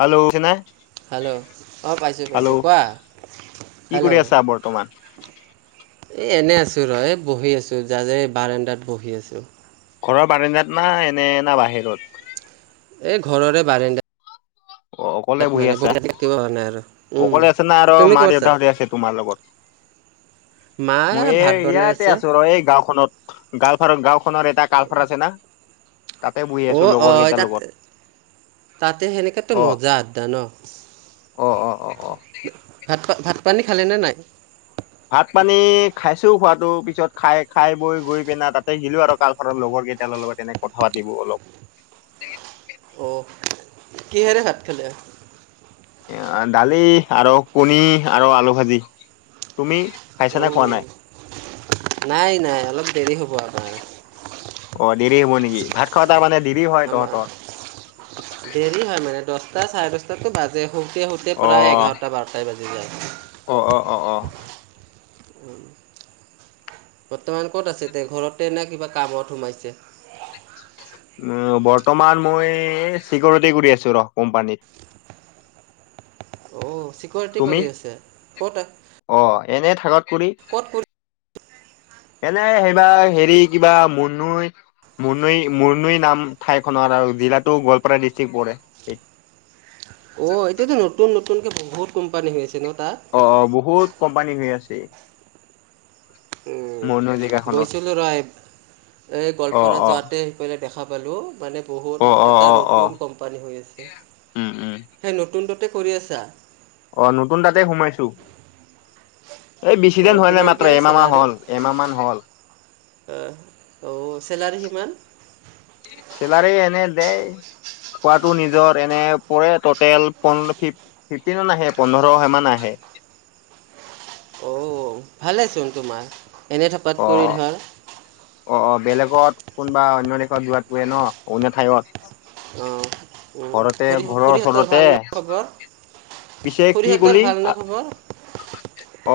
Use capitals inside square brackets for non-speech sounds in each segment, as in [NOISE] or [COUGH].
হেল্ল'নে hello অঁ পাইছোঁ পাইছোঁ হেল্ল' কোৱা কি হেল্ল' কৰি আছা বৰ্তমান এই এনে আছোঁ ৰয় এই বহি আছোঁ যাৰ যে এই বাৰ এণ্ডাত বহি আছোঁ ঘৰৰ বাৰি্জাত না এনে না বাহিৰত এই ঘৰৰে বাৰেণ্ডা অ অকলে বহি আছা পৰা নাই আৰু উম, অকলে আছে না আৰু তুমি মা ক'ত আছা দেউতাহতে আছে তোমাৰ লগত মা মই ভাত এই ইয়াতে বনাইছে আছো ৰ এই গাঁওখনত গাও ফং গাঁও নৰ এটা কালফাৰ আছে না তাতে বহি অ আছো অ লগৰ কেইটাৰ তাতে লগত। তাতে সেনেকে অ মজা আ্দা ন অ অ অ অ। ভাত ভাত পানী খালেনেে নাই ভাত পানী খাইছো খোৱাাতটো পিছত খাই খাই বৈ গৈ পিনে তাতে গিলো আৰু কাল খনৰ লগৰ কেইট লগত তেনেক কথা পাতিবো অলপ অ' কিহেৰে ভাত খেলে এ দালি আৰু কণী আৰু আলু ভাজি তুমি অ' খাইছ নে খোৱা নাই। নাই নাই অলপ দেৰি হ'ব আমাৰ। অ দেৰি হব নেকি ভাত খাৱা তাৰ মানে। দেৰি হয় আমাৰ তহঁতৰ দেৰি হয় মানে দহ। টা চাৰে দহটাতো বাজে। শুওঁতে শুওঁতে অ প্ৰায় এঘাৰটা বাৰটাই বাজি অ অ অ অ যায়। বৰ্তমান ক'ত আছে দে ঘৰতে নে কিবা কামত সোমাইছে। বৰ্তমান মই চিকৰটি কৰি আছো ৰ কোম্পানীত। চিকৰটি তুমি কৰি আছে ক'ত। অ এনে থাকত। কুৰি। ক'ত কৰি এনে সেইবাৰ হেৰি কিবা মুন্নুই মুন্নুই মুন্নুই নাম ঠাইখনৰ আৰু জিলাতো গোৱালপাৰা ডিষ্ট্ৰিক পৰে। অ 'এতিয়াতো নতুন নতুনকে বহুত কোম্পানী হৈ আছে ন। তাত অ 'অ বহুত। কোম্পানী হৈ আছে। মনো জেগাখনত গৈছিলো ৰয় এ অ গোৱালপাৰা অ যোৱাতে শি পাই দেখা। ব'লো। মানে অ বহুত অ এটা অ অ নতুন কোম্পানী হৈ আছে উম উম সেই নতুনটোতে। কৰি আছা। অ' নতুন তাতে সোমাইছো। এই বেছিদিন অ' হোৱা নাই মাত্ৰ কিমানকৈ এমাহ মান হল এমাহ মান হল। অহ। অ 'চেলাৰী কিমান। চেলাৰী এনে দে খোৱাটো নিজৰ এনে পৰে টটেল প ফিফটিন আহে পোন্ধৰ মান আহে। ভালে চোন তোমাৰ। এনে থকাত কৰি অ- ধৰ অ- অ বেলেগ। ত কোনোবা অন্য দেশত দোৱ পৰে ন অন্য ঠাইত। অ' ঘৰতে খুৰী ঘৰৰ খুৰীহঁতৰ ওচৰতে ভাল ন খবৰ পিছে কি খুৰীহঁতৰ কলি ভাল ন খবৰ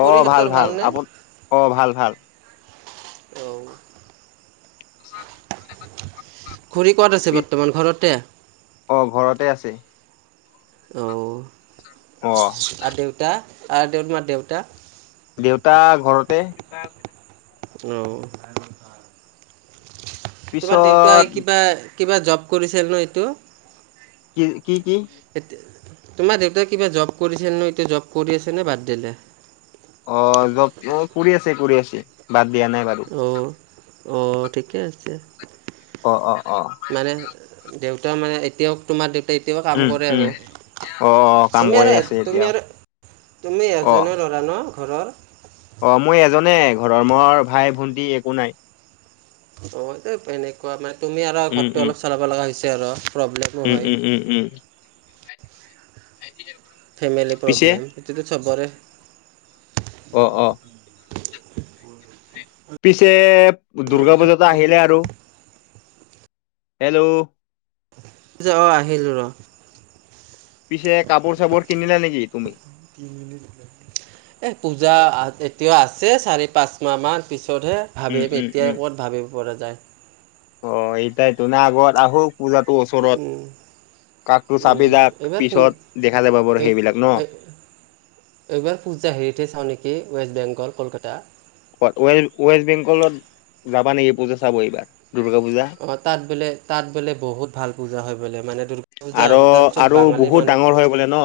অ ভাল ভাল ভালনে আপো অ ভাল ভাল। অ। [INAUDIBLE] খুৰি কত আছে পি বৰ্তমান ঘৰতে। অ ঘৰতে আছে। অহ। অ আৰু দেউতা। আৰু তোমাৰ দেউতা। দেউতা ঘৰতে আহ। তোমাৰ পিছত দেউতাই কিবা কিবা জব কৰিছে ন এইটো কি কি কি? এতিয়া তোমাৰ দেউতাই কিবা জব কৰিছে ন এতিয়া জব কৰি আছে নে বাদ দিলে। অ জব অ কৰি আছে কৰি আছে বাদ দিয়া নাই বাৰু। অ ঠিকেই আছে। অ অ অ। মানে দেউতা মানে এতিয়াওঁ তোমাৰ দেউতা তেতিয়াও কাম উম কৰে উম আৰু অ অ কাম তুমি কৰি আৰু আছে এতিয়া তুমি আৰু তুমি অ এজনৰ ল'ৰা ন। ঘৰৰ অ মই এজনে ঘৰৰ মোৰ ভাই ভন্টী একো নাই। অ দে এনেকুৱা মানে তুমি আৰু উম ঘৰটো উম অলপ চলাব লগা হৈছে। তেৰ উম উম উম উম। [UNINTELLIGIBLE] ফেমিলি পিছে প্ৰব্লেম এইটো চবৰে অ অ। পিছে দূৰ্গা পূজাটো আহিলে আৰু। হেল্ল' অ আহিল ৰ। পিছে কাপোৰ চাপোৰ কিনিলা নেকি তুমি? এ আছে চাৰি পাঁচ মাহ মান পিছ ত'তহে উম ভাবিম উম এতিয়াই উম ক'ত ভাবিব পৰা যায়। অ এইটাই তো না আগত আহোক উম কাকটো চাপি উম যাক এইবাৰ পূ পিছত দেখা যাব বাৰু সেইবিলাক ন এইবাৰ পূজা হেৰিতে চাওঁ নেকি ৱেষ্ট বেংগল গল কলকাতা। ৱেষ্ট বেংগলত যাবা নেকি পূজা চাব এইবাৰ? দুৰ্গা পূজা অ তাত বোলে তাত বোলে বহুত ভাল পূজা হয় বোলে মানে দূৰ্গা পূজা আৰু তাত চব আৰু বাঙালী বহুত মানুহ ডাঙৰ হয় বোলে ন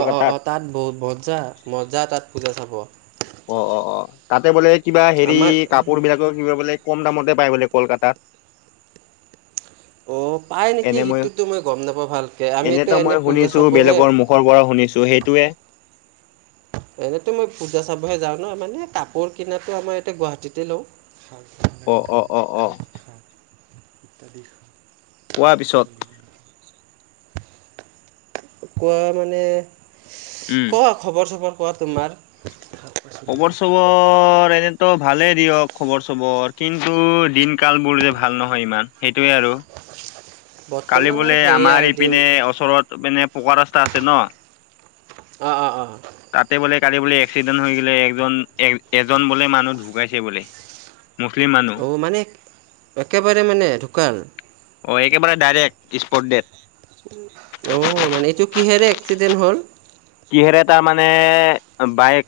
অ অ অ তাত বহুত মজা মজা তাত পূজা চাব। হ'ব। অ অ অ তাতে বোলে কিবা হেৰি আমাৰ কাপোৰ বিলাকৰ কিব বোলে কম দামতে পায় বোলে কলকাতাত। অ পাই নেকি সেইটোতো মই গম নাপাওঁ ভালকে আমিতো এনেতো এনে মই পূজা শুনিছো চাবহে বেলেগৰ মুখৰ পৰা শুনিছো সেইটোৱে এনেতো মই পূজা চাবহে যাওঁ ন মানে কাপোৰ কিনাটো আমাৰ ইয়াতে গুৱাহাটীতে লওঁ অ অ অ অ [UNINTELLIGIBLE] ইত্যাদি কোৱা পিছত কোৱা মানে উম ক খবৰ চবৰ কোৱা তোমাৰ খবৰ চবৰ এনেতো ভালেই দিয়ক খবৰ চবৰ কিন্তু দিন কাল বোৰ যে ভাল নহয় ইমান সেইটোয়ে আৰু কালি বৰ্তমান আৰু বোলে সেয়ে আমাৰ আৰু দিন ইপিনে ওচৰত মানে পকা ৰাস্তা আছে ন অঁ অঁ অঁ তাতে বোলে কালি বোলে এক্সিডেণ্ট হৈ গেলে একজন এজন বোলে মানুহ ঢুকাইছে বোলে মুছলিম মানুহ অ মানে একেবাৰে মানে ঢুকাল অ একেবাৰে ডাইৰেক্ট স্পট ডেট অহ মানে এইটো কিহেৰে এক্সিডেণ্ট হ'ল কিহেৰে তা মানে বাইক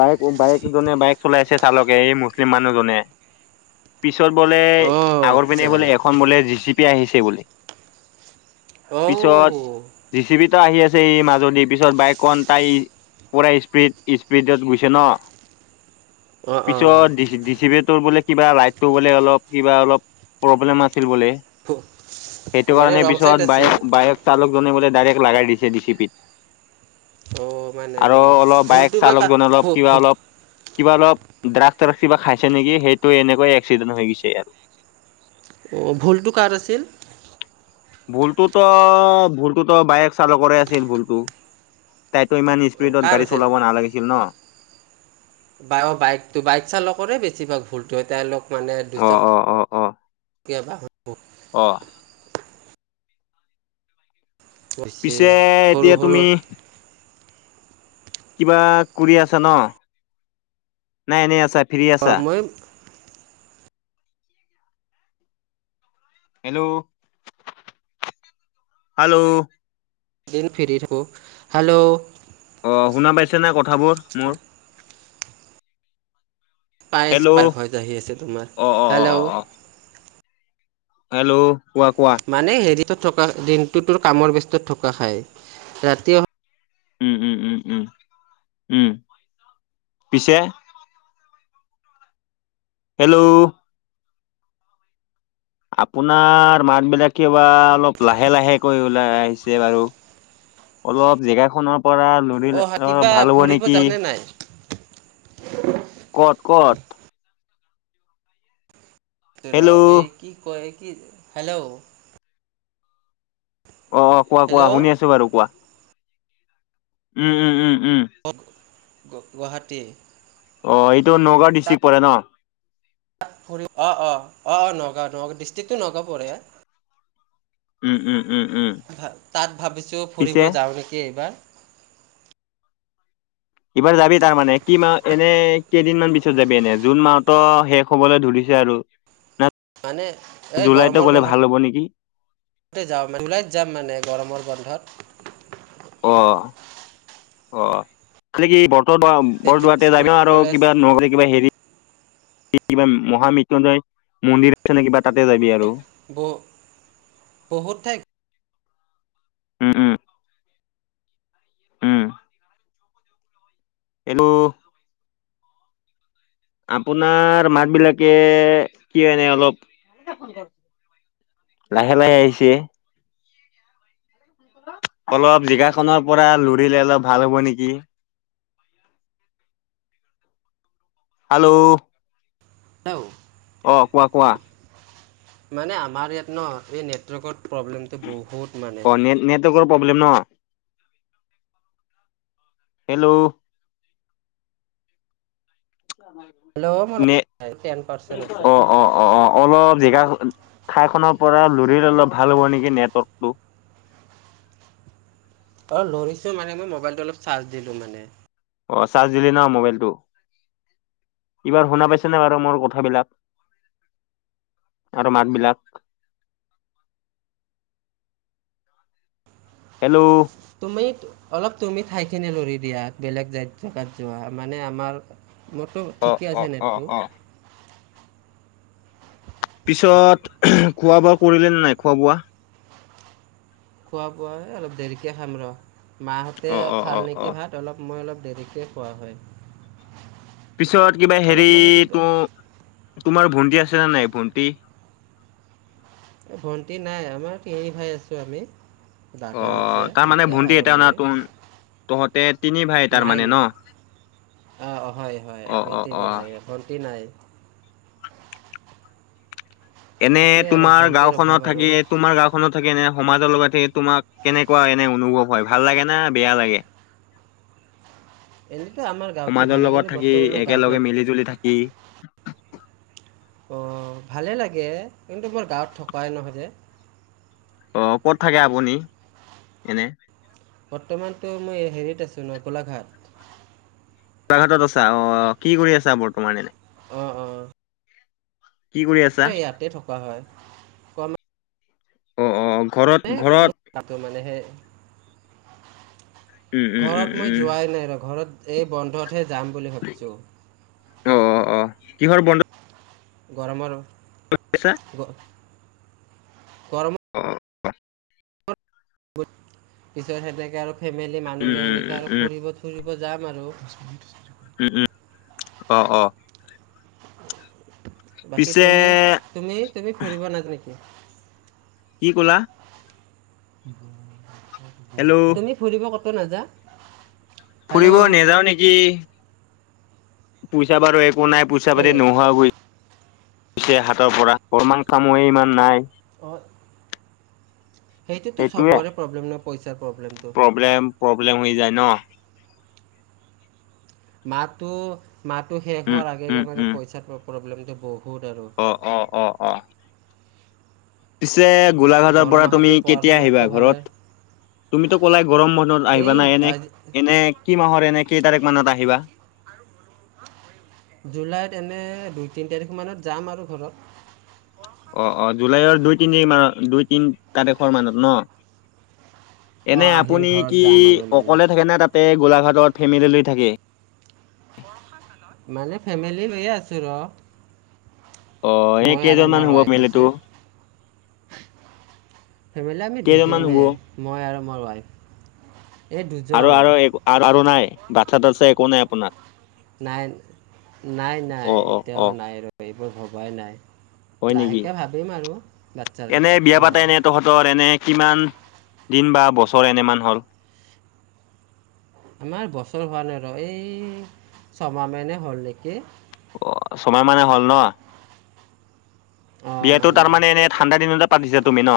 বাইক বাইকজনে বাইক চলাইছে চালকে এই মুছলিম মানুহজনে পিছত বলে অ' আগৰ পিনে আচ্ছা বলে এখন বলে জি চি আহিছে বুলি পিছত অ' জিচি বি ত আহি আছে এই মাজ দি পিছত বাইকখন তাই পৰাই স্পীড স্পীডত গৈছে ন অ' অ' পিছত ডিচি ডিচিবি তো বোলে কিবা লাইটটো বলে অলপ কিবা অলপ প্ৰব্লেম আছে আছিল বলে ভু- সেইটো মানে কাৰণে ৰং চাইড পিছত বাইক আছিল বাইক চালক বোলে ডাইৰেক্ট লাগাই দিছে ডি চি পিত অ মানে আৰু অলপ বাইক ভুলটো বা কাক চালকজনে অলপ [UNINTELLIGIBLE] কিবা অলপ কিবা অলপ ড্ৰাগ চ্ৰাগ কিবা খাইছে নেকি সেইটো এনেকৈ এক্সিডেণ্ট হৈ গৈছে আৰু অঁ ভুলটো কাৰ আছিল ভুলতোত ভুলতোত বাইক চালকৰে আছিল ভুলতো তাত ত ইমান স্পীডত কাৰ গাড়ী আছিল চলাব নালাগিছিল ন বা অ বাইকো বাইক চালকৰে বেছিভাগ ভুলতো তেওঁলোক প ল অ দুচক এতিয়াবা কত [UNINTELLIGIBLE] আহ হৈছে পিছে সৰু এতিয়া সৰু তুমি কিবা কৰি আছা ন নাই এনেই আছা ফ্ৰী আছা সমাম হেল্ল' হেল্ল' দিন ফ হেল্ল' অ শুনা পাইছে ন কথাবোৰ মোৰ পাইছ হেল্ল' পাৰফ আহি আছে তোমাৰ অ অ অ অ হেল্ল' অ হেল্ল' কোৱা কোৱা মানে হেৰি থকা দিনটোতোৰ কামৰ ব্যস্তত থকা খাই ৰাতি অহা উম উম উম উম উম পিছে হেল্ল' আপোনাৰ মাত বিলাক ক বাা অলপ লাহে লাহে কৰিৈ ওলাই আহিছে বাৰু অলপ জেগা খনৰ পৰা লৰি অ হা, কিবা ভাল হ'ব ফুৰিব নেকি যাওঁনে নাই কত কত তেৰ হেল্ল'। এক ই এক একক কি হেল্ল' অ অ কোৱা কোৱা হেল্ল' শুনি আছো বাৰু কোৱা উম উম উম উম গ গুৱাহাটী অ এইটো নগাঁও ডিষ্ট্ৰিক্ট পৰে ন ফ অ অ অ অ নগাঁ নগা ডৃষ্টিকটো নগা পঢৰে উম উম উম, উম। তাত ভাবিছোঁ পিছে ফুৰিব যাওঁ নেকি এইবাৰ এইবাৰ যাবি তাৰমানানে কি মাহ এনে কেইদিনমান পিছত যাবি এনে জুন মাহতো শেষ হবলৈ ধৰিছে আৰু ন মানে জুলাইতে গলে ভাল হ'ব নেকি য ওলাই যাম মানে গৰমৰ বন্ধত অ অ খলে কি বৰ বৰদুৱ তেতিয়া বৰদৰাতে স্কুল যাবিা আৰু কলেজ কিবা নহলে কিবা হেৰি কিবা মহামৃত্্যুঞ্জয় মন্দিৰ আছে নে কিবা তাতে যাবি আৰু ব বহুত ঠাই উম উম উম এইটো আপোনাৰ মাত বিলাকে কি এনে অলপ লাহে লাহে আহিছে অলপ জিগাখনৰ পৰা লৰিলে অলপ ভাল হ'ব নেকি হেল্ল' তও অহ ', কোৱা- কোৱা? মানে আমাৰ ইয়াত ন এই নেটৱৰ্কত। প্ৰব্লেমটো বহুত মানে। অ নেট নেটৱৰ্কৰ প্ৰব্লেম ন। হেল্ল', হেল্ল' মোৰ নে টেন পাৰ্চেণ্ট আছে অহ ', - অহ ', - অহ ', - অহ ', অলপ জেগা ঠাই খনৰ পৰা লৰি অলপ ভাল হ'ব নেকি নেটৱৰ্কটো। অহ ', লৰিছো মানে মই মবাইলটো অলপ চাৰ্জ দিলো মানে। অহ ', চাৰ্জ দিলি ন মোবাইলটো এইবাৰ শুনা পাইছেনে বাৰু মোৰ কথাবিলাক আৰু মাত বিলাক। হেল্ল', তুমি অলপ তুমি ঠাইখিনি লৰি দিয়া বেলেগ জাত জেগাত যোৱা মানে আমাৰ। মোৰতো অ ঠিকে অ আছে অ নেটটো। অ পিছত খোৱা বোৱা কৰিলে নে নাই খোৱা বোৱা। খোৱা বোৱ অলপ দেৰিকে খাম ৰ। মাহঁতে অ অ অ খাল অ নেকি ভাত অলপ মই অলপ দেৰিকৈ খোৱা হয়। পিছত কিবা হেৰি অলপ মানে কিবা তো তোমাৰ ভণ্টি আছে নে নাই ভণ্টি? ভণ্টি নাই আমাৰ তিনি ভাই আছো আমি। অ দাদা আছে তাৰ মানে দুটা ভন্টি আৰু এটা না মই তোন তহঁতে তিনি ভাই তাৰ মানে ন নাইনাই অহ ', হয়- হয় অ আমি অ অ তিনি ভাই ভণ্টি নাই। এনে সেইটোৱে আৰু তোমাৰ ভণ্টিৰ অভাৱ গাওখনত আৰু থাকি তোমাৰ গাওখনত থাকি এনে, সমাজৰ লগত হে তোমাক কেনেকুৱা এনে অনুভৱ হয় ভাল লাগে না বেয়া লাগে? এনেইতো আমাৰ গাঁৱতটো সমাজৰ ভালেই লগত কিন্তু থাকি, বৰ্তমান মই গাঁৱত নাই একেলগে মিলি জুলি থাকি। অ' ভালে লাগে কিন্তু বৰ গাঁৱত থকোৱাই নহয় যে- অ' ক'ত থাকে আপুনি এনে? বৰ্তমানতো মই হেৰিত আছোঁ ন' গোলাঘাট। গোলাঘাটত আছা অ' কি কৰি আছা বৰ্তমান এনে? অ ', অ, ' কি কৰি আছা ইয়াতে থকা হয় ক অ -অ - অ, ঘৰত উম, ঘৰত মোৰ তাতো মানেহে, উম, উম, উম, ঘৰত মই উম, যোৱাই নাই ৰ ঘৰত, এই বন্ধত, - হে যাম বুলি ভাবিছোঁ। অ' অ' অ' কিহৰ বন্ধ, গৰমৰ। গ, গৰমৰ [INAUDIBLE] পিছত সেনেকে আৰু ফেমিলি মানুহ উম, ল'লৈ এনেকৈ উম, আৰু উম, ফুৰিব ফুৰিব ব যাম আৰু। উম, উম, অ', অ'। বাকী পিছে তুমি, তুমি, তুমি ফুৰিব, নাজানেকি? কি ক'লা? হেল্ল' উম। তুমি ফুৰিব কথ ন' হাজাৰ ফুৰিব নেযাওঁ নেকি? পূচা বাৰ একো নাই পইচা পাতি কেলে নোহোৱাকৈ হাতৰ পৰা কমান কামহে ইমান নাই। অ'। সেইটোতো সেইটোয়ে চবৰে প্ৰব্লেম ন'। এ, প্ৰব্লেমটো। বলে হৈ যায় ন'। মাতো মাহটো শেষ উম, হোৱাৰ আগে আগে উম, মানে উম, পইচাটো প্ৰব্লেমটো বুত অ', অ', অ', অ'। পিছে গোলাঘাটৰ পৰা তুমি দৰমহাটো পোৱাৰ কেতিয়া আহিবা সময়ততো ভালে ঘৰত, তুমিটো কলাই গৰম বনত আহিবা এই নাই এনে আজ- এনে কি মাহৰ এনে কেই তাৰিখ মানত আহিবা? জুলাইত এনে দুই তিনি তাৰিখ মানত যাম আৰু ঘৰত। অ', অ', জুলাইৰ দুই তিনি মত দুই তিনি তাৰিখৰ মানত ন'। এনে অঁ আহিম আপুনি ঘৰত কি যাম আৰু মানে অকলে থাকে নে তাতে? গোলাঘাটৰ ফেমিলি লৈ থাকে। মানে ফেমিলি হৈয়ে আছো ৰ। অ', এ মই আৰু কেইজনমান মোৰ হ'ব ৱাইফ পাৰিল আছে তো? ফেমিলি আমি কেইজনমান দুজনে হ'ব মই আৰু তোমাৰ ৱাইফ এই আৰু, দুজন আৰু, আৰু, নাই। ভচা তচা একো নাই আপোনাৰ। নাই, নাই, নাই অ অ অ এতিয়াও নাই ৰ। মই ভবাই নাই হয় নেকি লাহেকৈ ভাবিম আৰু বাচ্ছাৰ এনে কথা বিয়া অঁ পাতাইনে তহঁতৰ এনে কিমান দিন বা বছৰ এনেমান হ'ল আমাৰ বছৰ হোৱা নাই ৰ এই ছমাহ মে হ'ল নেকি অ চয় মানে হল ন অঁ বিয়াতটো মানে তাৰমানে এনে ঠাণ্ডা দিনতে পাতিছা তুমি ন